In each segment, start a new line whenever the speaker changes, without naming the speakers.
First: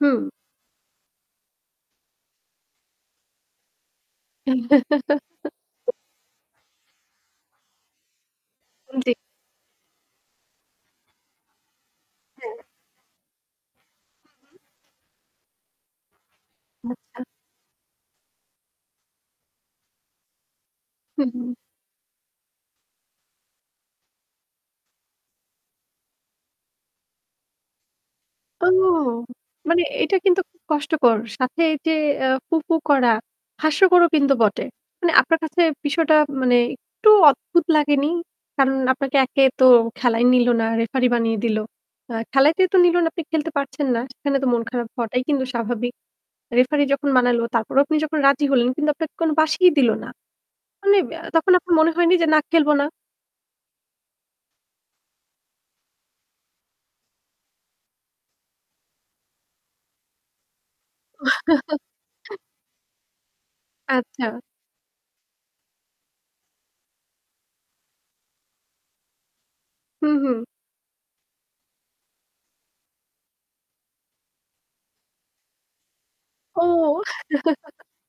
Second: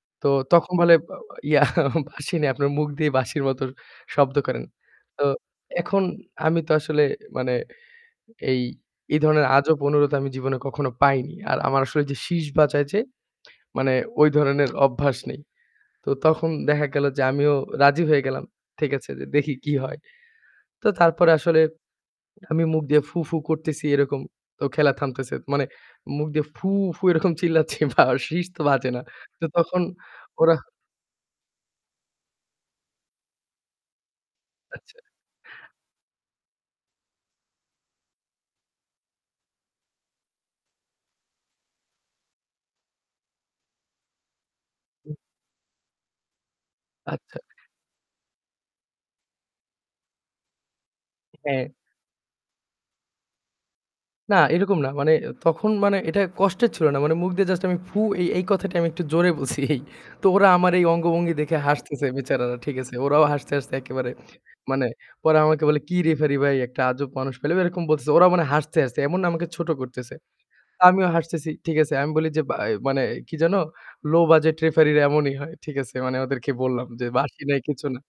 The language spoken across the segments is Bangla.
হুঁম।
তো তখন বলে ব ইয়া বাঁশি নাই। আপনার মুখ দিয়েই বাঁশির মতো শব্দ করেন। তো এখন আমি তো আসলে মানে এই,
হুঁম। জি।
এই ধরনের আজব অনুরোধ আমি জীবনে কখনো পাইনি। আর আমার আসলে যে শিস
হ্যাঁ।
বাঁজায় যে মানে ওই ধরনের অভ্যাস নেই। তো তখন দেখা গেল যে
আচ্ছা।
আমিও রাজি হয়ে গেলাম। ঠিক আছে যে দেখি কি হয়! তো
হুম,
তারপরে
হুম।
আসলে আমি মুখ দিয়ে ফু-ফু করতেছি এরকম। তো খেলা থামতেছে। মানে মুখ দিয়ে ফু, ফু এরকম চিল্লাচ্ছি বা শিস তো
ও
বাজে না। তো তখন
মানে এটা কিন্তু
ওরা
খুব কষ্টকর। সাথে এই যে এ ফু-ফু করা হাস্যকরও কিন্তু বটে।
আচ্ছা।
মানে আপনার কাছে বিষয়টা মানে একটু অদ্ভুত লাগেনি? কারণ আপনাকে একে তো খেলায় নিল না, রেফারি বানিয়ে দিল। আ খেলাতেই তো নিল না, আপনি খেলতে পারছেন না। সেখানে তো মন খারাপ হওয়াটাই কিন্তু স্বাভাবিক। রেফারি যখন
আচ্ছা।
বানালো, তারপরেও আপনি যখন রাজি হলেন কিন্তু আপনাকে কোন বাশিই দিল না। মানে আব তখন
হ্যাঁ।
আপনার মনে হয়নি যে, "না খেলব না?"
না এরকম না। মানে এ তখন মানে এটা কষ্টের ছিল না। মানে মুখ দিয়ে জাস্ট আমি ফু এই, এই কথাটা আমি একটু জোরে বলছি এই। তো ওরা আমার এই অঙ্গভঙ্গি দেখে হাসতেছে বেচারারা। ঠিক আছে? ওরাও হাসতে, হাসতে একেবারে
আচ্ছা।
মানে, "পরে আমাকে বলে কি রেফারি ভাই একটা আজব মানুষ পেলাম।" এরকম বলতেছে। ওরাও মানে হাসতে, হাসতে এমন না আমাকে ছোট
হুম,
করতেছে।
হুম।
আমিও হাসতেছি। ঠিক আছে? আমি বলি যে ব্য মানে কি যেন, "লো বাজেট রেফারিরা এমনই হয়।" ঠিক আছে? মানে ওদেরকে বললাম
ওহ!
যে বাঁশি নাই কিছু না।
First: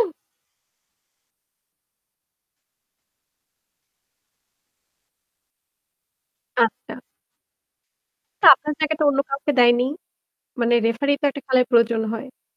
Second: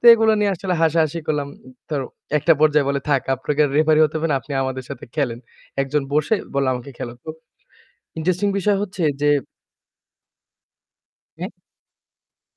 তো এগুলা নিয়ে আসলে হাসাহাসি করলাম। তো একটা পর্যায়ে বলে, "থাক আপনাকে আর রেফারি হতে হবে না। আপনি আমাদের সাথে খেলেন।" একজন বসে বললো আমাকে,
আচ্ছা।
"খেলো।" তো
তা
ইন্টারেস্টিং
আপনার
বিষয়
জায়গাটা
হচ্ছে
অন্য
যে
কাউকে দেয়নি? মানে রেফারি তো একটা
হ্যাঁ।
খেলায় প্রয়োজন হয়।